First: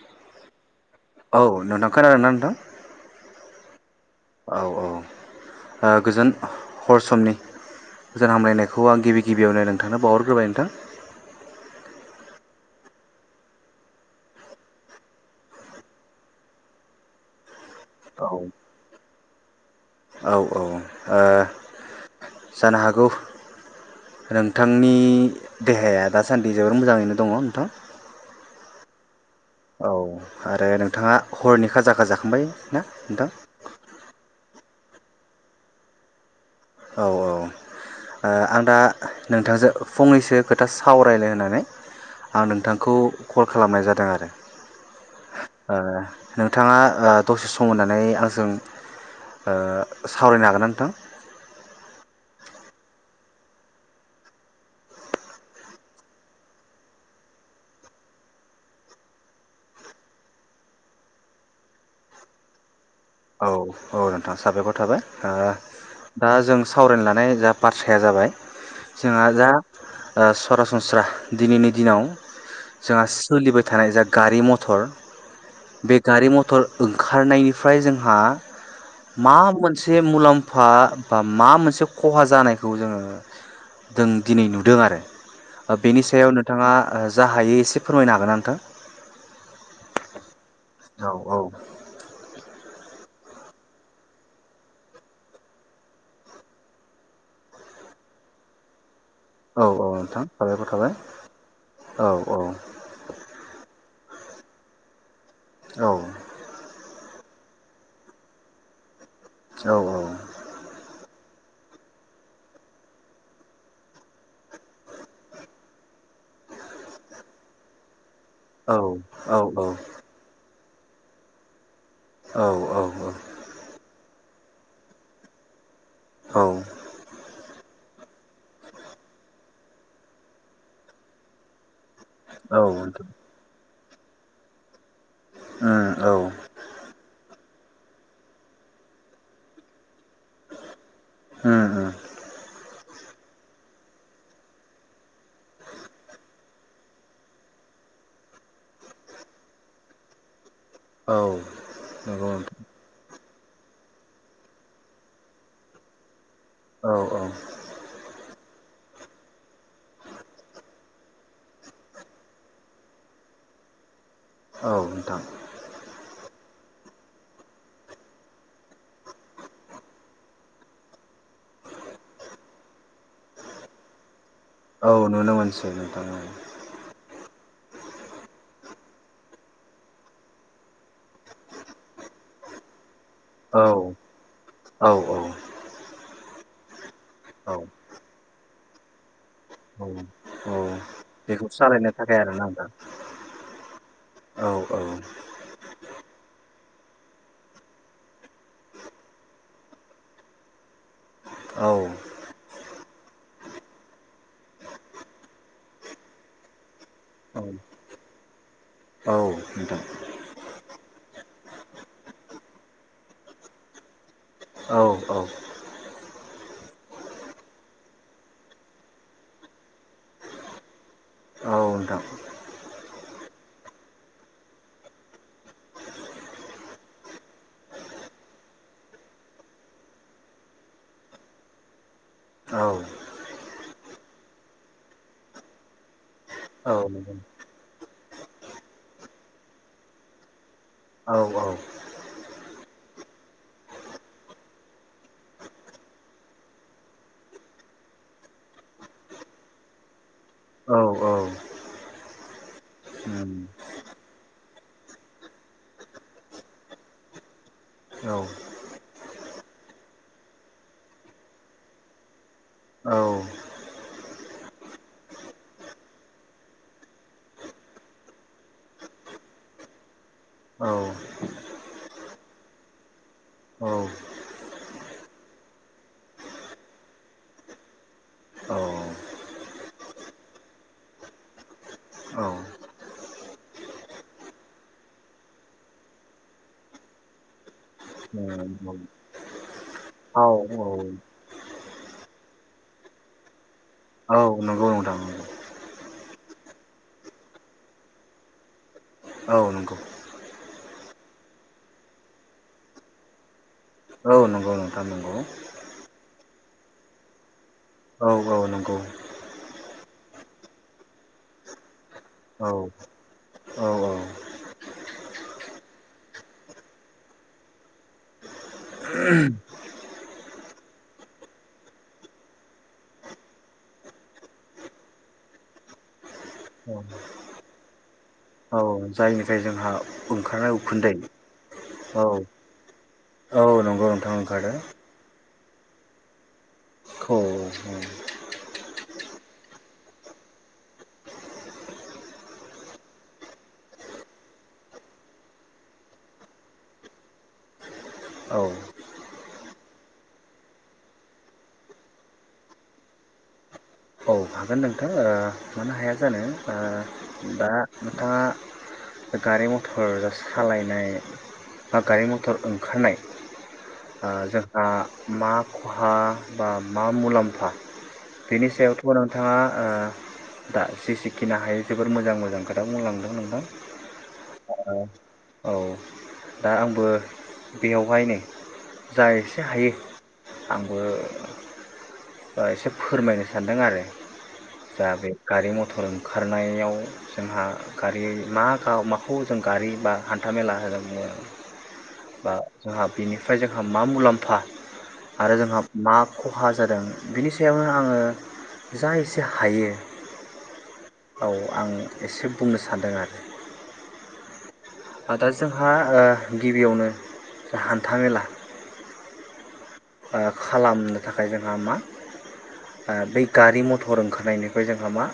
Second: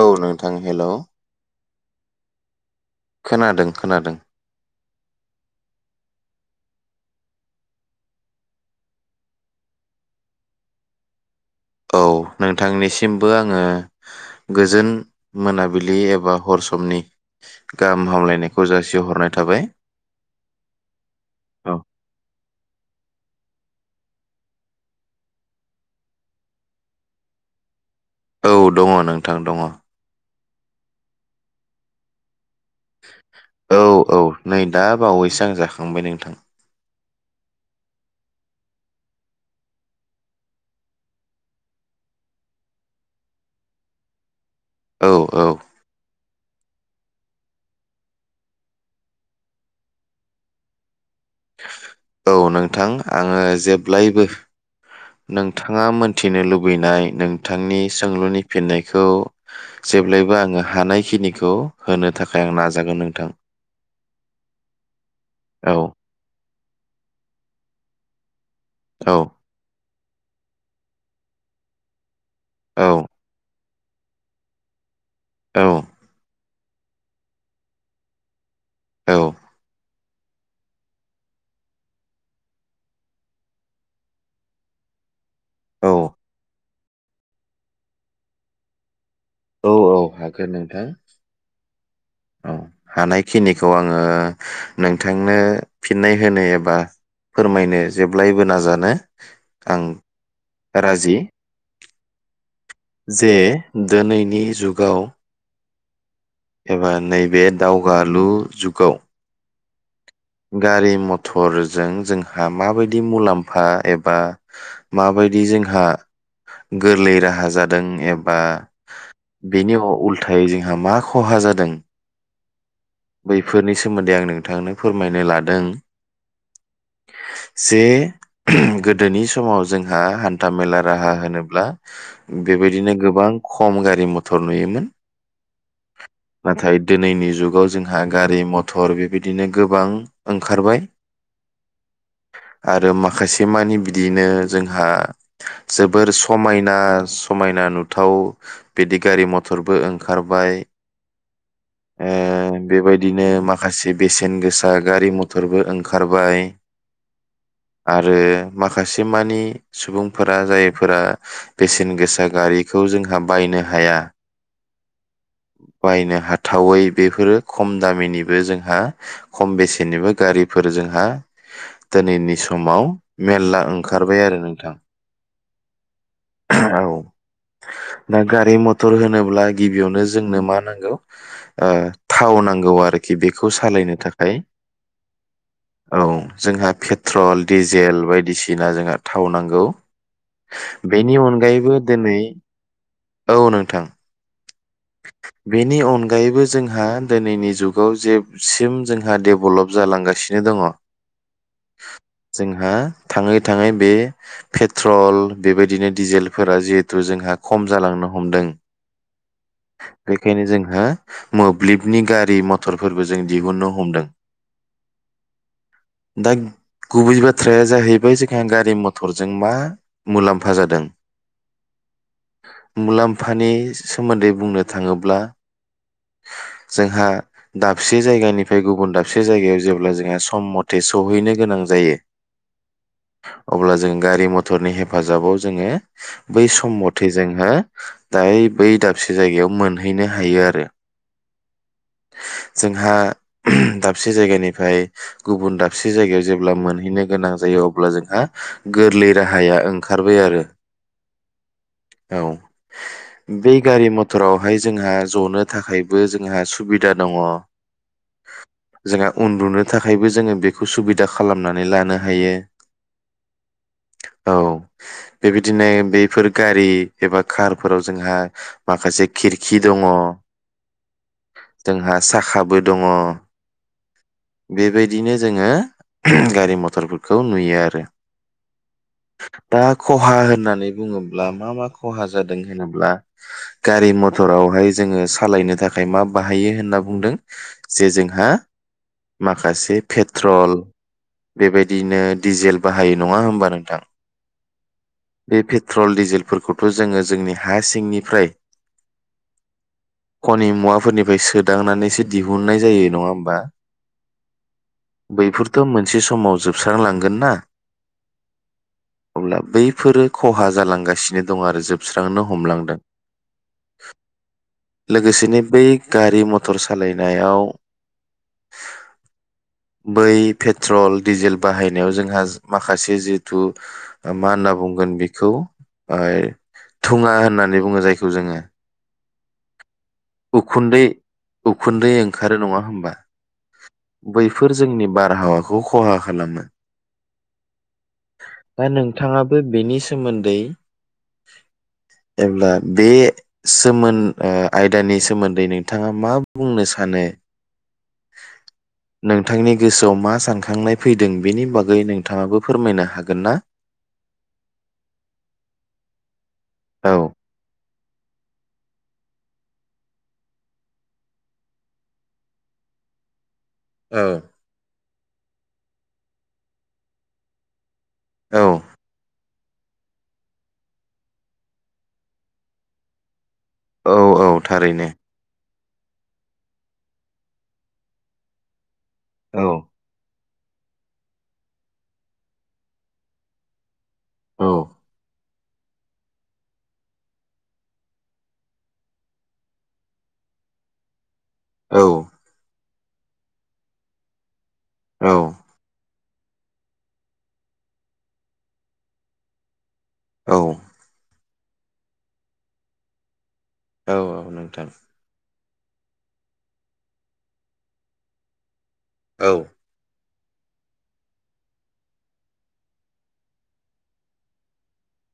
औ नोंथां, हेलौ औ नोंथां, खोनादोंना नोंथां? खोनादों खोनादों। औ औ, ओ गोजोन हर समनि गोजोन हामलायनायखौ आं गिबि गिबियावनो नोंथांनो बावहरग्रोबाय नोंथां। औ नोंथांनिसिमबो आङो गोजोन मोनाबिलि एबा हर समनि गाहाम औ हामलायनायखौ जासिहरनाय थाबाय। औ औ, ओ औ जानो हागौ नोंथांनि देहाया दासान्दि जोबोर मोजाङैनो दङ' नोंथां। औ दङ' नों ओं दङ'। औ आरो नोंथाङा हरनि खाजाखो जाखांबाय? ना नोंथां औ औ। नै दा बावैसो आं जाखांबाय नोंथां। औ औ, ओ आं दा नोंथांजों फंनैसो खोथा सावरायलायनो होननानै आं नोंथांखौ कल खालामनाय जादों आरो । औ औ ओ नोंथाङा ओ दसे सम होननानै आंजों ओ‌ सावरायनो हागोन ना नोंथां? औ नोंथां आङो जेब्लायबो नोंथाङा मोनथिनो लुबैनाय नोंथांनि सोंलुनि फिननायखौ जेब्लायबो आङो हानायखिनिखौ होनो थाखाय आं नाजागोन नोंथां। औ औ नोंथाङा साबायखर थाबाय। ओ औ दा जों सावरायनो लानाय जा बाथ्राया जाबाय औ जोंहा दा ओ सरासनस्रा दिनैनि दिनाव औ जा सोलिबाय थानाय जा गारि मथर बे औ गारि मथर ओंखारनायनिफ्राय जोंहा मा औ मोनसे से मुलाम्फा बा माबा मोनसे खहा जानायखौ जोङो जों दिनै नुदों आरो। ओ बेनि औ सायाव नोंथाङा। ओ जा हायो एसे फोरमायनो हागोना नोंथां। औ-औ हागोन नोंथां औ। हानायखिनिखौ आङो नोंथांनो फिननाय होनो एबा फोरमायनो जेब्लायबो नाजानो। आं औ-औ नोंथां साबायखर थाबाय राजि औ-औ। दोनैनि जुगाव। औ। एबा नैबे दावगालु जुगाव। औ गारि मथ। थरजों जोंहा माबायदि मुलाम्फा एबा माबायदि जोंहा गोरलै राहा जादों एब। बा औ बेनि उल्थायै जों। जोंहा मा। खहा जादों। औ-औ। बैफोरनि सोमोन्दै आं नोंथांनो फोरमायनो लादों। औ उम जे। गोदोनि समाव जोंहा हान्था मेला राहा होनोब्ला। औ बेबायदिनो उम गोबां ख। खम गारि मथर नुयोमोन। उम नाथाय दिनैनि जुगाव जो । आ गारि मथर बेबायदिनो गोबां। ओंखारबाय। आरो माखासे मानि बिदियैनो जोंहा जोबोर समायना-समायना नुथाव बिदि गारि मथरबो ओंखारबाय। औ नंगौ नोंथां। बिदिनो माखासे बेसेन गोसा गारि मथरबो ओंखारबाय। औ औ आरो माखासेमानि सुबुंफोरा जायफोरा बेसेन गोसा गारिखौ जोंहा बायनो हाया औ नोंथां थावै बेफोरो खम दामिनिबो जोंहा खम बेसेनिबो गारिफोर जोंहा दिनैनि समाव मेरला ओंखारबाय आरो नों औ नुनो मोनसै नोंथां औ। औ दा गारि मथर होनोब्ला गिबियावनो जोंनो मा नांगौ ओ थाव नांगौ आरोख खि बेखौ सालायनो थाखाय औ औ। जोंहा पेट्रल औ डिजेल बायदिसिना जोंहा थाव नांगौ। औ औ बेनि बेखौ अनगायैबो सालायनो दिनै थाखाय आरोना नोंथां औ नोंथां औ बेनि अन दायोबो जों हा दिनैनि जुगाव जेबसिम जोंहा डेभेलप जालांगासिनो दङ औ जोंहा थाङै थाङै बे पेट्रल बेबायदिनो डिजेलफोरा जिहेथु जोंहा खम जालांनो हमदों औ नोंथां बेखायनो जोंहा मोब्लिबनि गारि मथरफोरबो जों दिहुन्नो हमदों औ औ दा गुबै बाथ्राया जाहैबाय जोंहा गारि मटरजों मा मुलाम्फा जादों औ नोंथां मुलाम्फानि सोमोन्दै बुंनो थाङोब्ला जोंहा दाबसे जायगानिफ्राय गुबुन दाबसे जायगायाव जेब्ला जोंहा सम मथे सहैनो गोनां जायो औ अब्ला जों गारि मथरनि हेफाजाबाव जोङो बै सम मथे नंगौ जोंहा दायो बै दाबसे जायगायाव मोनहैनो हायो आरो। औ औ जोंहा दाबसे जायगानिफ्राय गुबुन दाबसे जायगायाव जेब्ला मोनहैनो गोनां जायो अब्ला जोंहा गोरलै राहाया ओंखारबाय आरो औ औ औ उम बे गारि मथरावहाय जोंहा जनो थाखायबो जोंहा सुबिदा दङ औ जोंहा उन्दुनो थाखायबो जोङो बेखौ सुबिदा खालामनानै लानो हायो औ औ बेबायदिनो बेफोर गारि एबा कारफोराव जोंहा माखासे खिरखि दङ। जोंहा साखाबो दङ बेबायदिनो जोङो गारि मथरफोरखौ नुयो आरो औ दा खहा होननानै बुङोब्ला मा मा खहा जादों होनोब्ला गारि मथरावहाय जोङो सा सालायनो थाखाय मा बाहायो होनना बुंदों जे जों हा माखासे पेट्रल औ बेबाय दिनो डिजेल बाहायो नङा होमबा नोंथां औ नंगौ नोंथां नंगौ बे पेट्रल डिजेलफोरखौथ' जोङो जोंनि हा सिंनिफ्राय औ नंगौ खनि मुवाफोरनिफ्राय सोदांनानैसो दिहुननाय जायो नङा होमबा? औ नोंथां नोंगौ। बैफोरथ' मोनसे समाव जोबस्रांलांगोन ना औ औ नंगौ अब्ला बैफोरो खहा जालांगासिनो दं आरो जोबस्रांनो औ हमलांदों। औ लोगोसेनो बै गारि मटर सालायनायाव बै पेट्रल डिजेल बाहायनायाव जोंहा माखासे जिहेथु मा होनना बुंगोन बेखौ ऐ थुङा होननानै बुङो जायखौ जोङो। [unintelligible] जायनिखाय जोंहा ओंखारनाय उखुन्दै उखुन्दै औ ओंखारो नङा होमबा औ नंगौ नोंथां ओंखारदो खौ खहा खालामो दा नोंथाङो बेनि सोमोन्दै जेब्ला बे सोमोन ओ आयदानि सोमोन्दै नोंथाङा मा बुंनो सानो औ नोंथांनि गोसोआव मा सानखांनाय फैदों बेनि बागै नोंथाङाबो फोरमायनो हागोन ना? औ हागोन नोंथां ओ मानो हाया जानो औ ओ दा नोंथाङा बे गारि मथ'र सालायनाय बा गारि मथर ओंखारनाय आ औ जोंहा मा खहा बा मा मुलाम्फा बिनि सायाव थाङा ओ दा जि सिखिनि हायो जोबोर मोजां मोजां खोथा बुंलांदों नोंथां। औ औ थारैनो। औ दा आंबो बेयावहायनो जा एसे औ हायो आंबो एसे फोरमायनो सानदों दों आरो औ दा बे गारि मथर ओंखारनायाव जोंहा गारि मा माखौ जों गारि बा हान्था मेला होनना बुङो औ बा जोंहा बेनिफ्राय जोंहा मा मुलाम्फा औ आरो जोंहा मा खहा जादों बिनि सायावनो आङो जा एसे हायो औ औ आं एसे बुंनो सानदों आरो औ औ नोंथां। दा जोंहा ओ गिबियावनो ओ हान्था मेला औ ओ खालामनो थाखाय जोंहा मा ओ बै गारि मथर ओंखारनायनिफ्राय जोंहा मा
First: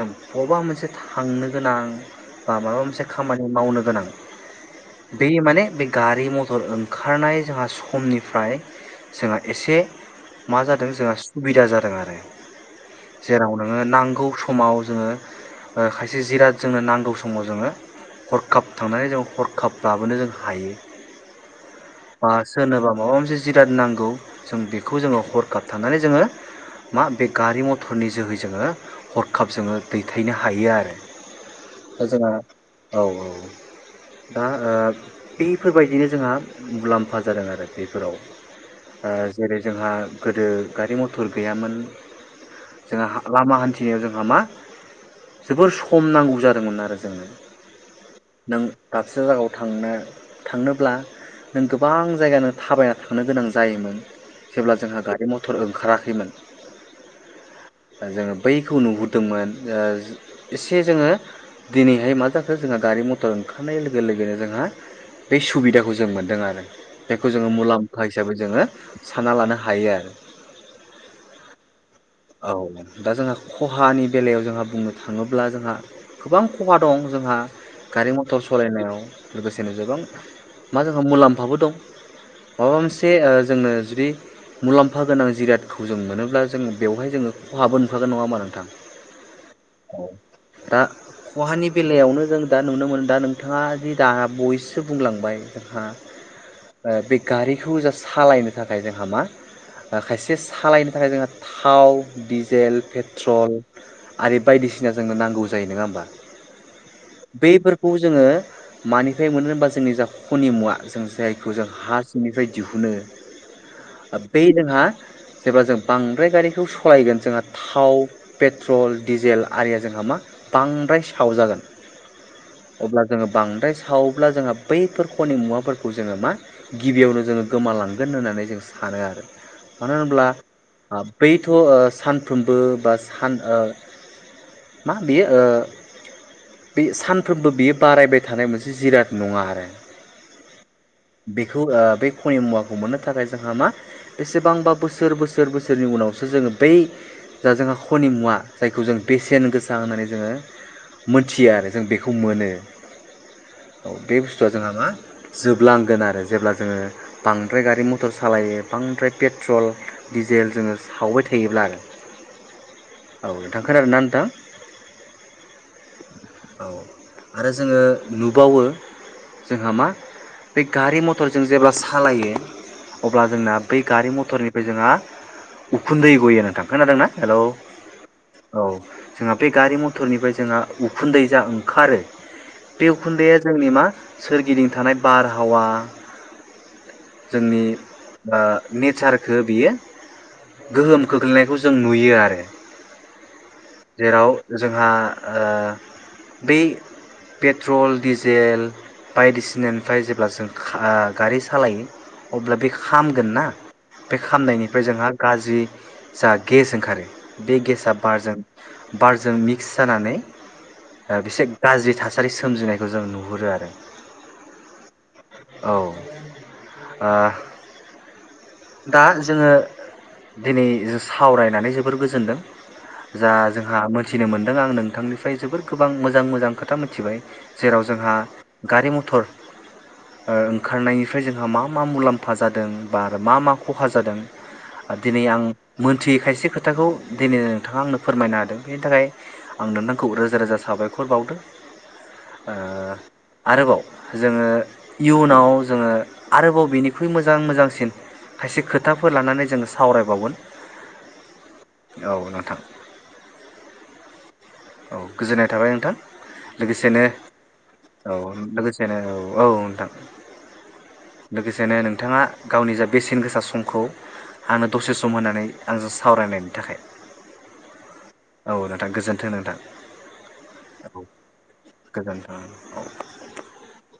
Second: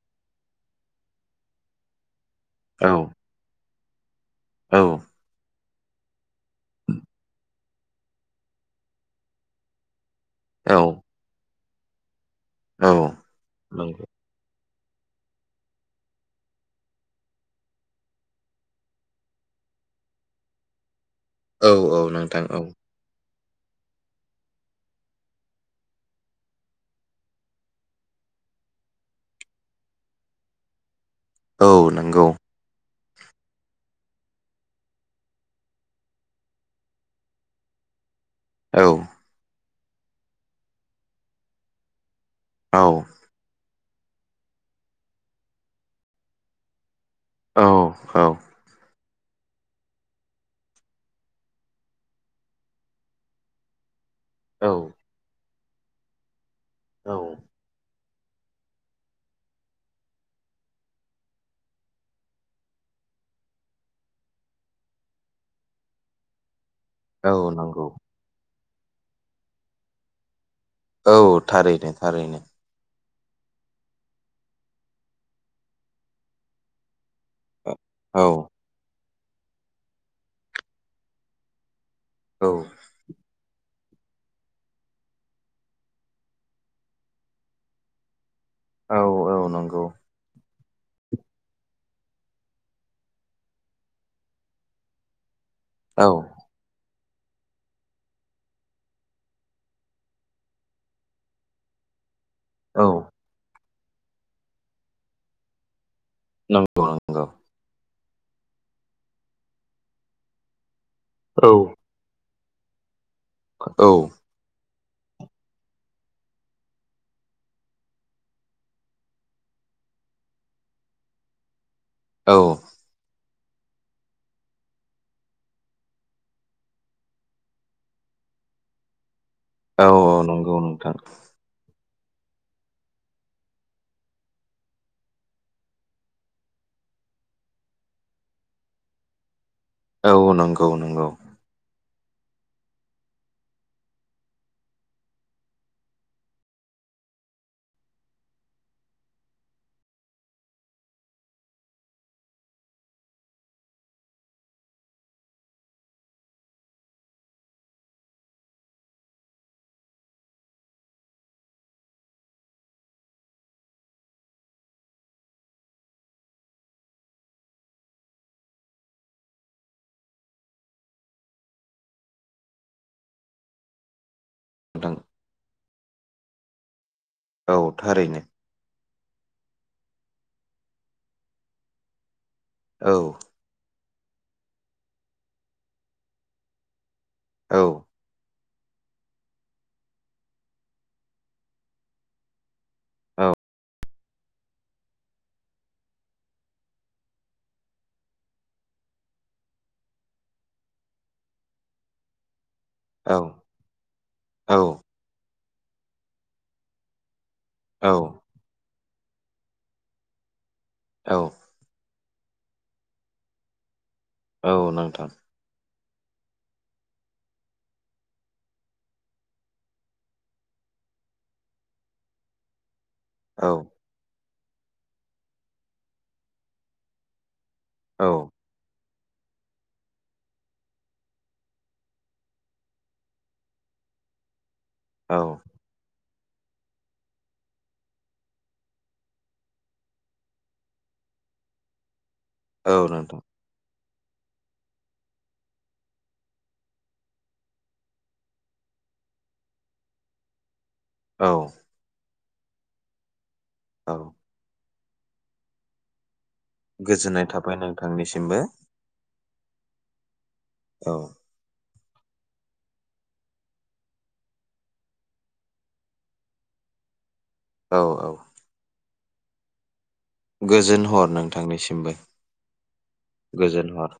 जों ब'बबा मोनसे थांनो गोनां बा माबा औ मोनसे खामानि मावनो गोनां बे माने बे गारि मथर ओंखारनाय जोंहा समनिफ्राय जोंहा एसे मा औ जादों जोंहा सुबिदा जाद दों आरो। जेराव नोङो नंगौ नांगौ स समाव जोङो ओ खायसे जिराद जोंनो नांगौ समाव जोङो हरखाब थांनानै जो हरखाब लाबोनो जों हायो। औ औ बा नोंथां औ सोरनोबा माबा मोनसे जिराद नांगौ जों बेखौ जोङो हरखाब थानानै जोङो मा बे गारि मथरनि जोहै जोङो हरखाब जोङो दैथायनो हायो आरो। औ दा नंगौ। जोंहा औ औ दा ओ बेफोरबायदिनो जोंहा मुलाम्फा जादों आरो बेफोराव औ ओ जेरै जोंहा गोदो गारि मथर गैयामोन औ जों हां लामा हान्थि थियाव जोंहा मा जोबोर सम नांगौ जादोंमोन आरो। जोंनो औ औ नों दाबसे जायगायाव थांनो थांनोब्ला नों गोबां जायगानो थाबायना थांनो गोनां जायोमोन। औ जेब्ला जोंहा गारि मट थर ओंखाराखैमोन। औ ओ जोङो बैखौ नुहुरदोंमोन। ओ एसे जोङो दिनैहाय मा जाखो जोंहा गारि मथर ओंखारनाय लोगो लोगोनो जोंहा बै सुबिदाखौ जों मोन दों आरो। बेखौ औ जोङो नंगौ मुलाम्फा हिसाबै जोङो सानना लानो हायो आरो। औ थारैनो थारैनो। औ दा जोंहा खहानि बेलायाव जोंहा बुंनो थाङोब्ला जोंहा गोबां खहा दं जोंहा औ गारि मटर औ सलायनायाव लोगोसेनो गोबां मा जों ओ मुलाम्फाबो दं। माबा औ मोनसे ओ जोंनो जुदि मुलाम्फा गोनां जिरादखौ जों मोनोब्ला जों बेवहाय जोङो खहाबो नुखागोन नङा होमबा औ नंगौ [unintelligible] दा खहानि बेलायावनो जों दा नुनो मोनो दा नोंथाङा जि दा बयसो बुंलांबाय जोंहा औ बे गारिखौ जों सालायनो थाखाय जोंहा मा खायसे सालायनो थाखाय जोंहा थाव डिजेल औ पेट्रल आरो बायदिसिना जोंनो नांगौ जायो नङा होमबा [unintelligible] खौ जोङो मानिफ्राय मोनो होमबा जोंनि जा खनि मुवा जों औ जायखौ जों हा सिंनिफ्राय दिहुनो औ बेै जोंहा जेब्ला जों बांद्राय गारिखौ सलायगोन जोंहा थाव पेट्रल डिजेल आरिया जोंहा मा बांद्राय साव जागोन औ अब्ला जोङो बांद्राय सावोब्ला जोंहा बैफोर खनि मुवाफोरखौ जोङो मा गिबियावनो जोङो गोमालांगोन होननानै जों सानो आरो औ मानो होनोब्ला नंगौ नोंथां बैथ ओ सानफ्रोमबो बा सान ओ मा बियो ओ बे सानफ्रोमबो बियो बारायबाय थानाय मोनसे जिराद नङा आरो औ नंगौ नंगौ बेखौ बे खनि मुवाखौ मोननो थाखाय जोंहा मा बेसेबांबा बोसोर बोसोर बोसोरनि उनावसो जोङो बै जा जोंहा खनि मुवा जायखौ जों बेसेन गोसा होननानै जोङो मोनथियो आरो जों बेखौ मोनो औ बे बुस्थुआ जोंहा मा जोबलांगोन आरो जेब्ला जोङो बांद्राय गारि मथर सालायो बांद्राय पेट्रल डिजेल जोङो सावबाय थायोब्ला आरो औ नोंथां खोनादों ना नोंथां औ आरो जोङो नुबावो जोंहा मा बे गारि मटरजों जेब्ला सालायो अब्ला जोंना बै गारि मटरनिफ्राय जोंहा नोंथां उखुन्दै गयो नोंथां खोनादोंना हेलौ औ थारैनो औ जोंहा बे गारि मथरनिफ्राय जोंहा उखुन्दै जा ओंखारो बे औ उखुन्दैया जोंनि मा सोरगिदिं थानाय बारहावा औ जोंनि नेचारखौ बियो गोहोम खोख्लैनायखौ जों नुयो आरो औ जेराव जोंहा बै पेट्रल डिजेल बायदिसि बिनिफ्राय जेब्ला जों गारि सालायो अब्ला बे औ खामगोन ना बे औ खामनायनिफ्राय जोंहा गाज्रि जा गेस ओंखारो बे गेसा औ बारजों बारजों मिक्स जानानै औ बिसे गाज्रि थासा थासारि सोमजिनायखौ जों नुहुरो आरो। औ नोंथां औ दा जोङो दिनै सावरायनानै जोबोर गोजोनदों । जा औ जोंहा मोनथि मिथिनो मोनदों आं नोंथांनिफ्राय जोबोर गोबां मोजां मोजां खोथा मिथिबाय। जेराव औ जोंहा गारि मथ थर ओ ओंखारनायनिफ्राय जोंहा मा मा मुलाम्फा जादों बा मा मा खहा जादों। औ दिनै आं मोनथियै खायसे खोथाखौ दिनै नोंथाङा आंनो फोरमायनो हादों बेनि थाखाय आं नोंथांखौ रोजा रोजा साबायखर बावदो। ओ औ नोंथां आरोबाव जोङो इयुनाव जोङो आरोबाव बेनिख्रुइ मोजां मोजांसिन खायसे खोथाफोर लानानै जोङो सावरायबावगोन। औ औ नोंथां औ औ गोजोननाय थाबाय नोंथां। लोगोसेनो गोजोननाय थाबाय औ नोंथांनिसिमबो। लोगोसेनो औ औ नोंथां औ लोगोसेनो नों थाङा गावनि जा बेसेन गोसा समखौ आंनो दसे सम होननानै आंजों सावरायनायनि थाखाय। औ औ नोंथां गोजोन्थों नोंथां। गोजोन औ हर नोंथांनिसिमबो गोजोन्थों गोजोन हर